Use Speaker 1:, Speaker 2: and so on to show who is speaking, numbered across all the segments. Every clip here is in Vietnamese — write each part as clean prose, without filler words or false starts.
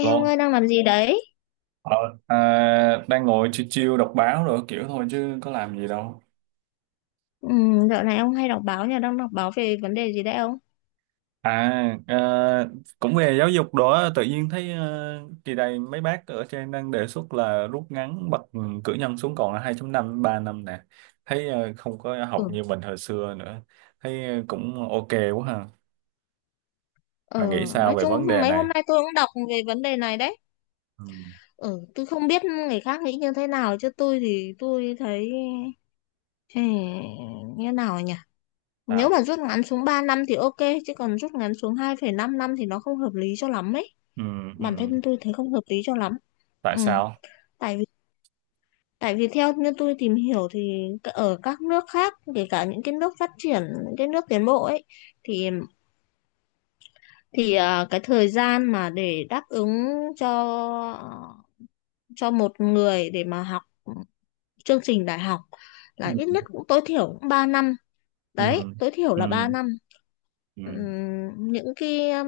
Speaker 1: Ê ông
Speaker 2: Lô,
Speaker 1: ơi đang làm gì đấy?
Speaker 2: ờ, à, đang ngồi chill chill đọc báo rồi kiểu thôi chứ có làm gì đâu.
Speaker 1: Ừ, dạo này ông hay đọc báo nhỉ? Đang đọc báo về vấn đề gì đấy ông?
Speaker 2: À, cũng về giáo dục đó, tự nhiên thấy kỳ này mấy bác ở trên đang đề xuất là rút ngắn bậc cử nhân xuống còn là 2 năm 3 năm nè. Thấy không có
Speaker 1: Ừ,
Speaker 2: học như mình hồi xưa nữa. Thấy cũng ok quá ha.
Speaker 1: ờ,
Speaker 2: Bạn nghĩ sao
Speaker 1: nói
Speaker 2: về
Speaker 1: chung
Speaker 2: vấn đề
Speaker 1: mấy
Speaker 2: này?
Speaker 1: hôm nay tôi cũng đọc về vấn đề này đấy.
Speaker 2: Ừ,
Speaker 1: Ừ, tôi không biết người khác nghĩ như thế nào chứ tôi thì tôi thấy ừ, như nào nhỉ? Nếu
Speaker 2: sao?
Speaker 1: mà rút ngắn xuống 3 năm thì ok, chứ còn rút ngắn xuống 2,5 năm thì nó không hợp lý cho lắm ấy.
Speaker 2: Ừ,
Speaker 1: Bản
Speaker 2: ừ,
Speaker 1: thân tôi thấy không hợp lý cho lắm.
Speaker 2: tại
Speaker 1: Ừ,
Speaker 2: sao?
Speaker 1: tại vì Tại vì theo như tôi tìm hiểu thì, ở các nước khác, kể cả những cái nước phát triển, những cái nước tiến bộ ấy, thì cái thời gian mà để đáp ứng cho một người để mà học chương trình đại học
Speaker 2: Ừ.
Speaker 1: là ít nhất, cũng tối thiểu cũng 3 năm,
Speaker 2: Ừ.
Speaker 1: đấy tối thiểu
Speaker 2: Ừ.
Speaker 1: là 3 năm.
Speaker 2: Ừ.
Speaker 1: Những cái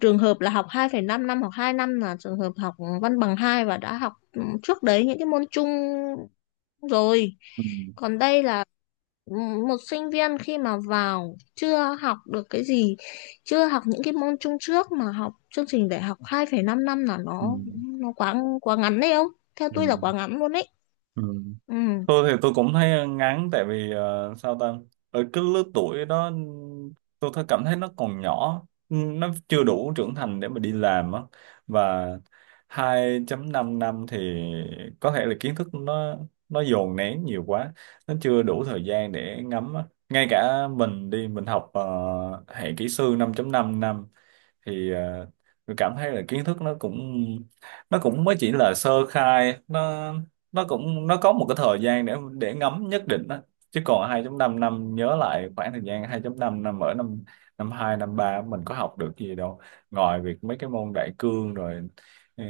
Speaker 1: trường hợp là học 2,5 năm hoặc 2 năm là trường hợp học văn bằng hai, và đã học trước đấy những cái môn chung rồi.
Speaker 2: Ừ.
Speaker 1: Còn đây là một sinh viên khi mà vào chưa học được cái gì, chưa học những cái môn chung trước mà học chương trình đại học 2,5 năm năm là
Speaker 2: Ừ.
Speaker 1: nó quá quá ngắn đấy, không, theo
Speaker 2: Ừ.
Speaker 1: tôi là quá ngắn luôn đấy,
Speaker 2: Ừ.
Speaker 1: ừ.
Speaker 2: Tôi thì tôi cũng thấy ngán tại vì sao ta, ở cái lứa tuổi đó tôi cảm thấy nó còn nhỏ, nó chưa đủ trưởng thành để mà đi làm á. Và 2.5 năm năm thì có thể là kiến thức nó dồn nén nhiều quá, nó chưa đủ thời gian để ngắm á. Ngay cả mình đi mình học hệ kỹ sư 5.5 năm năm thì tôi cảm thấy là kiến thức nó cũng mới chỉ là sơ khai, nó có một cái thời gian để ngấm nhất định đó. Chứ còn 2.5 năm năm, nhớ lại khoảng thời gian 2.5 năm năm ở năm năm 2 năm 3 mình có học được gì đâu ngoài việc mấy cái môn đại cương rồi. ờ,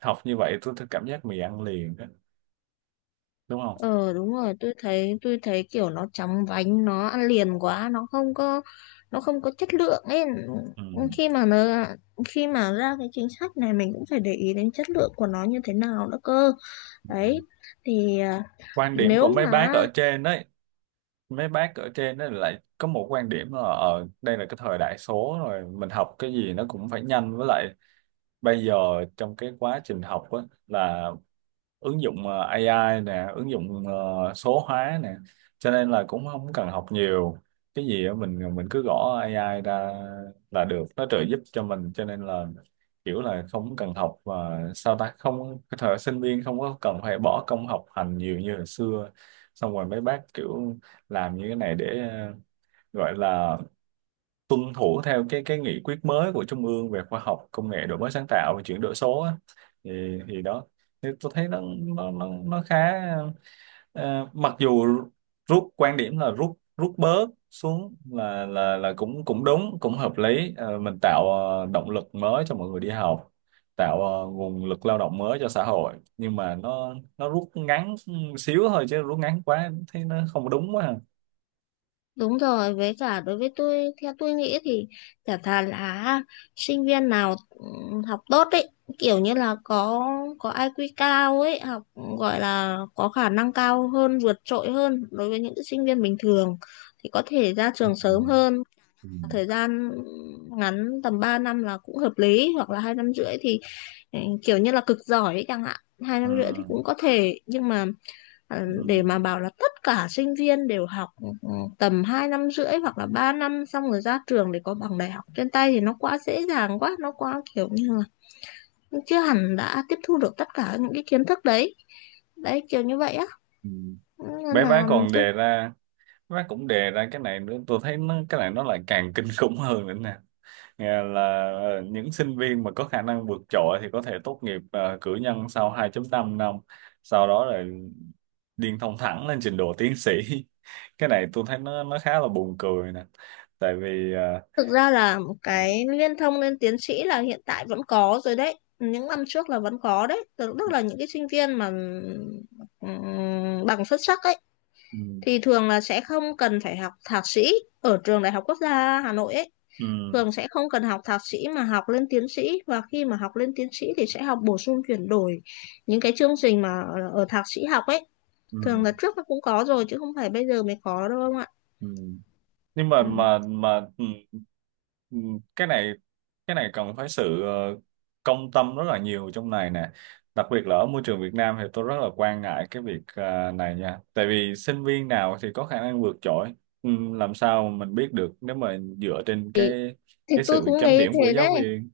Speaker 2: Học như vậy tôi cảm giác mì ăn liền đó, đúng không?
Speaker 1: Ờ đúng rồi, tôi thấy kiểu nó chóng vánh, nó ăn liền quá, nó không có chất lượng ấy.
Speaker 2: Ừ.
Speaker 1: Khi mà nó khi mà ra cái chính sách này mình cũng phải để ý đến chất lượng của nó như thế nào nữa cơ.
Speaker 2: Ừ.
Speaker 1: Đấy. Thì à,
Speaker 2: Quan điểm của
Speaker 1: nếu mà
Speaker 2: mấy bác ở trên ấy lại có một quan điểm là đây là cái thời đại số rồi, mình học cái gì nó cũng phải nhanh, với lại bây giờ trong cái quá trình học á là ứng dụng AI nè, ứng dụng số hóa nè, cho nên là cũng không cần học nhiều. Cái gì á, mình cứ gõ AI ra là được, nó trợ giúp cho mình, cho nên là kiểu là không cần học và sao ta, không, cái thời sinh viên không có cần phải bỏ công học hành nhiều như hồi xưa. Xong rồi mấy bác kiểu làm như cái này để gọi là tuân thủ theo cái nghị quyết mới của Trung ương về khoa học công nghệ, đổi mới sáng tạo và chuyển đổi số á. thì thì đó, thì tôi thấy nó khá, mặc dù rút, quan điểm là rút rút bớt xuống là là cũng cũng đúng, cũng hợp lý. Ờ, mình tạo động lực mới cho mọi người đi học, tạo nguồn lực lao động mới cho xã hội, nhưng mà nó rút ngắn xíu thôi chứ rút ngắn quá thấy nó không đúng quá à.
Speaker 1: Đúng rồi, với cả đối với tôi, theo tôi nghĩ thì chả thà là sinh viên nào học tốt ấy, kiểu như là có IQ cao ấy, học, gọi là có khả năng cao hơn, vượt trội hơn đối với những sinh viên bình thường thì có thể ra
Speaker 2: Ừ.
Speaker 1: trường sớm hơn,
Speaker 2: Ừ.
Speaker 1: thời gian ngắn tầm 3 năm là cũng hợp lý, hoặc là 2,5 năm thì kiểu như là cực giỏi ấy chẳng hạn, 2,5 năm thì cũng có thể, nhưng mà để
Speaker 2: Ừ.
Speaker 1: mà bảo là tất cả sinh viên đều học ừ, tầm 2,5 năm hoặc là 3 năm xong rồi ra trường để có bằng đại học trên tay thì nó quá dễ dàng, quá nó quá kiểu như là chưa hẳn đã tiếp thu được tất cả những cái kiến thức đấy, đấy kiểu như vậy á,
Speaker 2: Ừ.
Speaker 1: nên
Speaker 2: bé bá
Speaker 1: là
Speaker 2: còn
Speaker 1: tôi
Speaker 2: đề ra Bé bá cũng đề ra cái này nữa, tôi thấy nó, cái này nó lại càng kinh khủng hơn nữa nè. Nghe là những sinh viên mà có khả năng vượt trội thì có thể tốt nghiệp cử nhân sau 2.5 năm năm, sau đó là điên thông thẳng lên trình độ tiến sĩ. Cái này tôi thấy nó khá là buồn cười nè, tại vì
Speaker 1: thực ra là, một
Speaker 2: Ừ.
Speaker 1: cái liên thông lên tiến sĩ là hiện tại vẫn có rồi đấy, những năm trước là vẫn có đấy, tức tức là những cái sinh viên mà bằng xuất sắc ấy
Speaker 2: Ừ.
Speaker 1: thì thường là sẽ không cần phải học thạc sĩ ở trường Đại học Quốc gia Hà Nội ấy.
Speaker 2: Ừ.
Speaker 1: Thường sẽ không cần học thạc sĩ mà học lên tiến sĩ, và khi mà học lên tiến sĩ thì sẽ học bổ sung chuyển đổi những cái chương trình mà ở thạc sĩ học ấy. Thường
Speaker 2: Ừ.
Speaker 1: là trước nó cũng có rồi chứ không phải bây giờ mới có đâu ông ạ.
Speaker 2: Ừ. Nhưng mà
Speaker 1: Ừ.
Speaker 2: mà mà ừ, cái này cái này cần phải sự công tâm rất là nhiều trong này nè, đặc biệt là ở môi trường Việt Nam thì tôi rất là quan ngại cái việc này nha, tại vì sinh viên nào thì có khả năng vượt trội, ừ, làm sao mà mình biết được nếu mà dựa trên cái
Speaker 1: Thì
Speaker 2: cái
Speaker 1: tôi
Speaker 2: sự
Speaker 1: cũng
Speaker 2: chấm
Speaker 1: nghĩ
Speaker 2: điểm của
Speaker 1: thế
Speaker 2: giáo
Speaker 1: đấy.
Speaker 2: viên.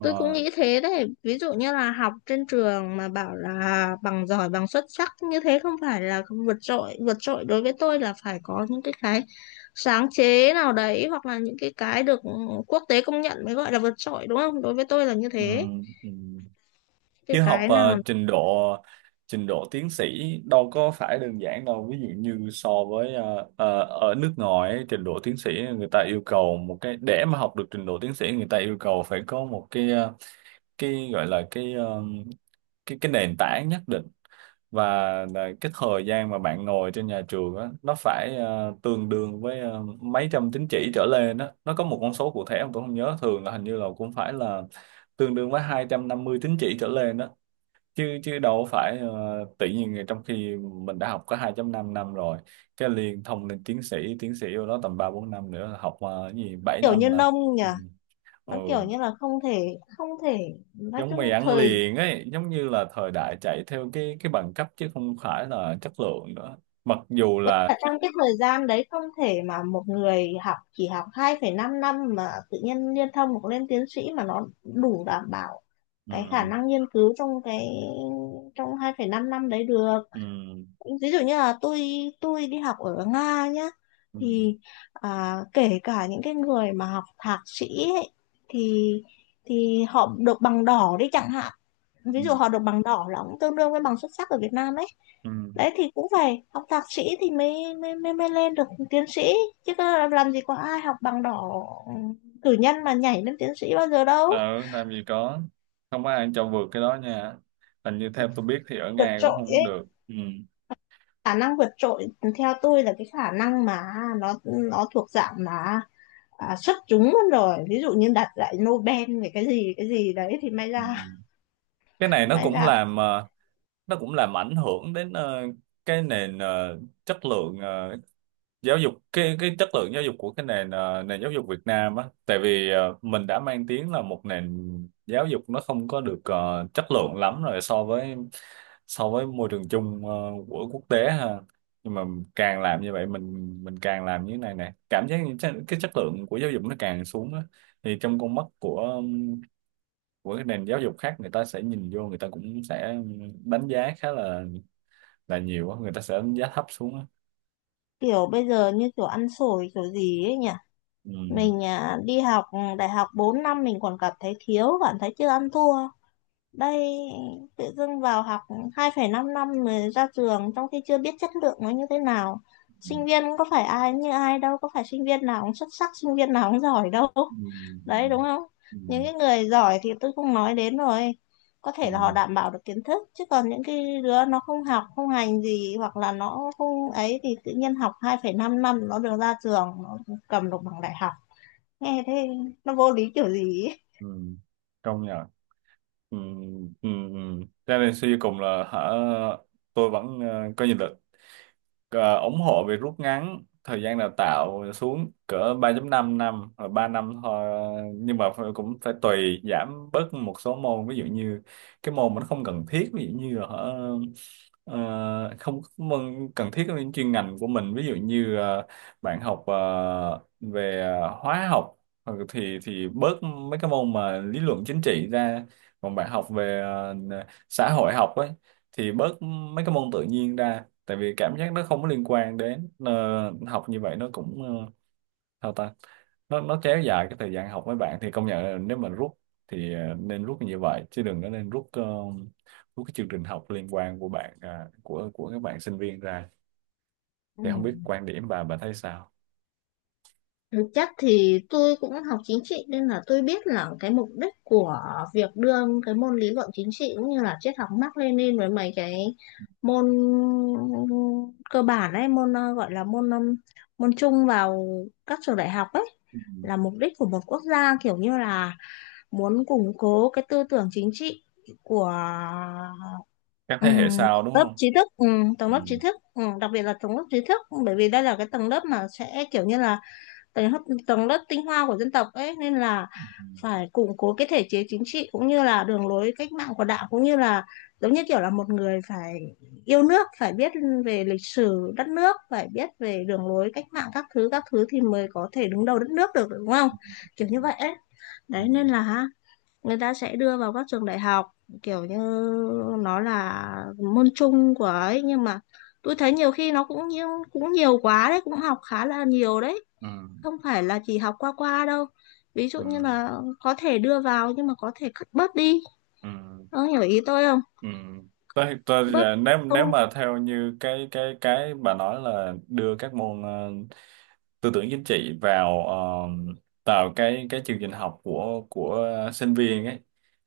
Speaker 1: Tôi cũng
Speaker 2: Ờ,
Speaker 1: nghĩ thế đấy. Ví dụ như là học trên trường mà bảo là bằng giỏi, bằng xuất sắc như thế không phải là không vượt trội. Vượt trội đối với tôi là phải có những cái sáng chế nào đấy, hoặc là những cái được quốc tế công nhận mới gọi là vượt trội, đúng không? Đối với tôi là như
Speaker 2: ừ.
Speaker 1: thế.
Speaker 2: Ừ. Chứ học
Speaker 1: Cái nào
Speaker 2: trình độ tiến sĩ đâu có phải đơn giản đâu, ví dụ như so với ở nước ngoài ấy, trình độ tiến sĩ người ta yêu cầu một cái, để mà học được trình độ tiến sĩ người ta yêu cầu phải có một cái cái gọi là cái cái nền tảng nhất định, và là cái thời gian mà bạn ngồi trên nhà trường á nó phải tương đương với mấy trăm tín chỉ trở lên đó. Nó có một con số cụ thể mà tôi không nhớ, thường là hình như là cũng phải là tương đương với 250 tín chỉ trở lên đó. Chứ chứ đâu phải tự nhiên trong khi mình đã học có 2.5 năm rồi, cái liền thông lên tiến sĩ vô đó tầm 3 4 năm nữa, học cái gì 7
Speaker 1: Kiểu
Speaker 2: năm
Speaker 1: như
Speaker 2: là
Speaker 1: nông nhỉ,
Speaker 2: Ừ. Ừ.
Speaker 1: nó kiểu như là không thể, không thể nói
Speaker 2: Giống
Speaker 1: chung,
Speaker 2: mì ăn
Speaker 1: thời
Speaker 2: liền ấy, giống như là thời đại chạy theo cái bằng cấp chứ không phải là chất lượng nữa, mặc dù
Speaker 1: với
Speaker 2: là
Speaker 1: cả trong cái thời gian đấy không thể mà một người học chỉ học 2,5 năm mà tự nhiên liên thông hoặc lên tiến sĩ mà nó đủ đảm bảo cái khả
Speaker 2: Ừ.
Speaker 1: năng nghiên cứu, trong cái, trong 2,5 năm năm đấy được.
Speaker 2: Ừ.
Speaker 1: Ví dụ như là tôi đi học ở Nga nhá,
Speaker 2: Ừ.
Speaker 1: thì kể cả những cái người mà học thạc sĩ ấy, thì họ được bằng đỏ đi chẳng hạn,
Speaker 2: Ừ.
Speaker 1: ví dụ họ được bằng đỏ là cũng tương đương với bằng xuất sắc ở Việt Nam đấy.
Speaker 2: Ừ.
Speaker 1: Đấy thì cũng phải học thạc sĩ thì mới lên được tiến sĩ, chứ có làm gì có ai học bằng đỏ, cử nhân mà nhảy lên tiến sĩ bao giờ đâu.
Speaker 2: Ừ. Làm gì có, không có ai cho vượt cái đó nha, hình như theo tôi biết thì ở
Speaker 1: Vượt
Speaker 2: Nga cũng
Speaker 1: trội
Speaker 2: không
Speaker 1: ấy,
Speaker 2: được. Ừ.
Speaker 1: khả năng vượt trội, theo tôi là cái khả năng mà nó thuộc dạng mà xuất chúng luôn rồi, ví dụ như đạt giải Nobel về cái gì đấy thì may
Speaker 2: Ừ.
Speaker 1: ra,
Speaker 2: Cái này nó
Speaker 1: may
Speaker 2: cũng
Speaker 1: ra.
Speaker 2: làm nó cũng làm ảnh hưởng đến cái nền chất lượng, giáo dục, cái chất lượng giáo dục của cái nền nền giáo dục Việt Nam á, tại vì mình đã mang tiếng là một nền giáo dục nó không có được chất lượng lắm rồi, so với môi trường chung của quốc tế ha, nhưng mà càng làm như vậy mình càng làm như thế này nè, cảm giác như cái chất lượng của giáo dục nó càng xuống á. Thì trong con mắt của cái nền giáo dục khác, người ta sẽ nhìn vô, người ta cũng sẽ đánh giá khá là nhiều quá, người ta sẽ đánh giá thấp xuống á.
Speaker 1: Kiểu bây giờ như kiểu ăn xổi kiểu gì ấy nhỉ.
Speaker 2: Ừ.
Speaker 1: Mình đi học, đại học 4 năm mình còn cảm thấy thiếu, cảm thấy chưa ăn thua. Đây tự dưng vào học 2,5 năm năm mới ra trường trong khi chưa biết chất lượng nó như thế nào.
Speaker 2: Ừ.
Speaker 1: Sinh viên cũng có phải ai như ai đâu, có phải sinh viên nào cũng xuất sắc, sinh viên nào cũng giỏi đâu.
Speaker 2: Ừ.
Speaker 1: Đấy, đúng không?
Speaker 2: Ừ.
Speaker 1: Những cái người giỏi thì tôi không nói đến rồi. Có
Speaker 2: Ừ.
Speaker 1: thể là họ đảm bảo được kiến thức, chứ còn những cái đứa nó không học, không hành gì hoặc là nó không ấy, thì tự nhiên học 2,5 năm nó được ra trường, nó cầm được bằng đại học, nghe thế nó vô lý kiểu gì ấy.
Speaker 2: Ừ. Công nhận. Ừ. Ừ. Ừ. Cho nên suy cho cùng là hả, tôi vẫn có nhìn được, ủng hộ việc rút ngắn thời gian đào tạo xuống cỡ ba 5 năm năm hoặc 3 năm thôi, nhưng mà cũng phải tùy giảm bớt một số môn, ví dụ như cái môn mà nó không cần thiết, ví dụ như là không có môn cần thiết với chuyên ngành của mình, ví dụ như bạn học về hóa học, thì bớt mấy cái môn mà lý luận chính trị ra. Còn bạn học về xã hội học ấy thì bớt mấy cái môn tự nhiên ra, tại vì cảm giác nó không có liên quan đến học như vậy nó cũng sao ta, nó kéo dài cái thời gian học mấy bạn. Thì công nhận là nếu mà rút thì nên rút như vậy chứ đừng có nên rút rút cái chương trình học liên quan của bạn, à, của các bạn sinh viên ra.
Speaker 1: Ừ.
Speaker 2: Thì không biết quan điểm bà thấy sao?
Speaker 1: Thực chất thì tôi cũng học chính trị nên là tôi biết là cái mục đích của việc đưa cái môn lý luận chính trị, cũng như là triết học Mác Lênin với mấy cái môn cơ bản ấy, môn gọi là môn, môn chung vào các trường đại học ấy,
Speaker 2: Ừ.
Speaker 1: là mục đích của một quốc gia, kiểu như là muốn củng cố cái tư tưởng chính trị của,
Speaker 2: Các
Speaker 1: Ừ,
Speaker 2: thế hệ sau đúng
Speaker 1: lớp
Speaker 2: không?
Speaker 1: trí thức, tầng
Speaker 2: Ừ.
Speaker 1: lớp trí thức, đặc biệt là tầng lớp trí thức, bởi vì đây là cái tầng lớp mà sẽ kiểu như là tầng lớp tầng lớp tinh hoa của dân tộc ấy, nên là
Speaker 2: Ừ.
Speaker 1: phải củng cố cái thể chế chính trị, cũng như là đường lối cách mạng của Đảng, cũng như là giống như kiểu là một người phải yêu nước, phải biết về lịch sử đất nước, phải biết về đường lối cách mạng các thứ thì mới có thể đứng đầu đất nước được, đúng không, kiểu như vậy ấy.
Speaker 2: Ừ.
Speaker 1: Đấy nên là người ta sẽ đưa vào các trường đại học, kiểu như nó là môn chung của ấy, nhưng mà tôi thấy nhiều khi nó cũng nhiều quá đấy, cũng học khá là nhiều đấy,
Speaker 2: Ừ.
Speaker 1: không phải là chỉ học qua qua đâu. Ví
Speaker 2: Ừ.
Speaker 1: dụ như
Speaker 2: Ừ.
Speaker 1: là có thể đưa vào, nhưng mà có thể cắt bớt đi,
Speaker 2: Ừ.
Speaker 1: ông hiểu ý tôi không,
Speaker 2: Ừ. Tôi,
Speaker 1: bớt,
Speaker 2: nếu
Speaker 1: không,
Speaker 2: nếu mà theo như cái bà nói là đưa các môn tư tưởng chính trị vào vào cái chương trình học của sinh viên ấy,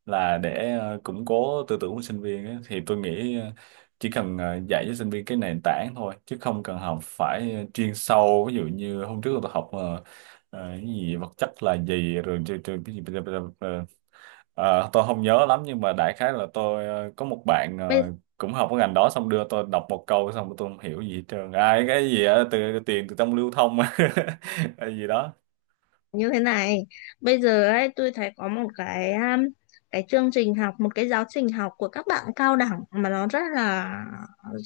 Speaker 2: là để củng cố tư tưởng của sinh viên ấy, thì tôi nghĩ chỉ cần dạy cho sinh viên cái nền tảng thôi chứ không cần học phải chuyên sâu. Ví dụ như hôm trước tôi học cái gì vật chất là gì, rồi cho cái gì, ờ, tôi không nhớ lắm, nhưng mà đại khái là tôi có một bạn
Speaker 1: bây
Speaker 2: cũng học cái ngành đó, xong đưa tôi đọc một câu xong tôi không hiểu gì hết trơn, ai cái gì á, từ tiền từ trong lưu thông hay gì đó.
Speaker 1: như thế này, bây giờ ấy tôi thấy có một cái, cái chương trình học, một cái giáo trình học của các bạn cao đẳng mà nó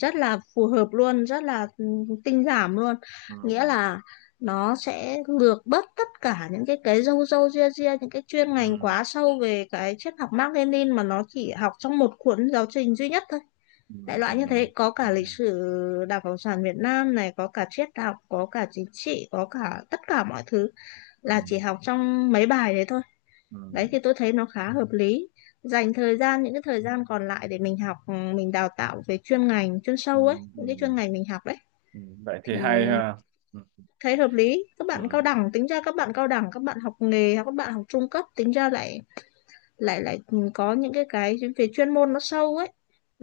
Speaker 1: rất là phù hợp luôn, rất là tinh giảm luôn,
Speaker 2: Ừ.
Speaker 1: nghĩa là nó sẽ lược bớt tất cả những cái râu râu ria ria, những cái chuyên
Speaker 2: Ừ.
Speaker 1: ngành quá sâu về cái triết học Mác Lênin, mà nó chỉ học trong một cuốn giáo trình duy nhất thôi,
Speaker 2: Ừ.
Speaker 1: đại
Speaker 2: Ừ.
Speaker 1: loại như thế, có
Speaker 2: Ừ.
Speaker 1: cả lịch sử Đảng Cộng sản Việt Nam này, có cả triết học, có cả chính trị, có cả tất cả mọi thứ,
Speaker 2: Ừ.
Speaker 1: là chỉ học trong mấy bài đấy thôi.
Speaker 2: Ừ.
Speaker 1: Đấy thì tôi thấy nó khá hợp lý, dành thời gian, những cái thời gian còn lại để mình học, mình đào tạo về chuyên ngành chuyên
Speaker 2: Ừ.
Speaker 1: sâu ấy,
Speaker 2: Ừ.
Speaker 1: những cái chuyên ngành mình học đấy,
Speaker 2: Ừ. Ừ. Vậy thì
Speaker 1: thì
Speaker 2: hay ha. Ừ.
Speaker 1: thấy hợp lý. Các bạn cao
Speaker 2: Ừ.
Speaker 1: đẳng, tính ra các bạn cao đẳng, các bạn học nghề hoặc các bạn học trung cấp tính ra lại lại lại có những cái về chuyên môn nó sâu ấy,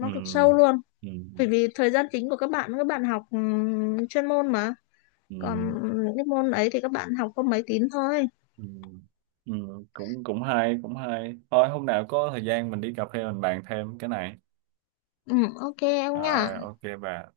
Speaker 2: Ừ.
Speaker 1: cực sâu luôn,
Speaker 2: Ừ.
Speaker 1: bởi vì thời gian chính của các bạn học, chuyên môn mà,
Speaker 2: Ừ.
Speaker 1: còn những cái môn ấy thì các bạn học có mấy tín thôi.
Speaker 2: Ừ. Ừ. cũng cũng hay Cũng hay thôi, hôm nào có thời gian mình đi cà phê mình bàn thêm cái này.
Speaker 1: Ừ, ok em nhá.
Speaker 2: À, ok bà.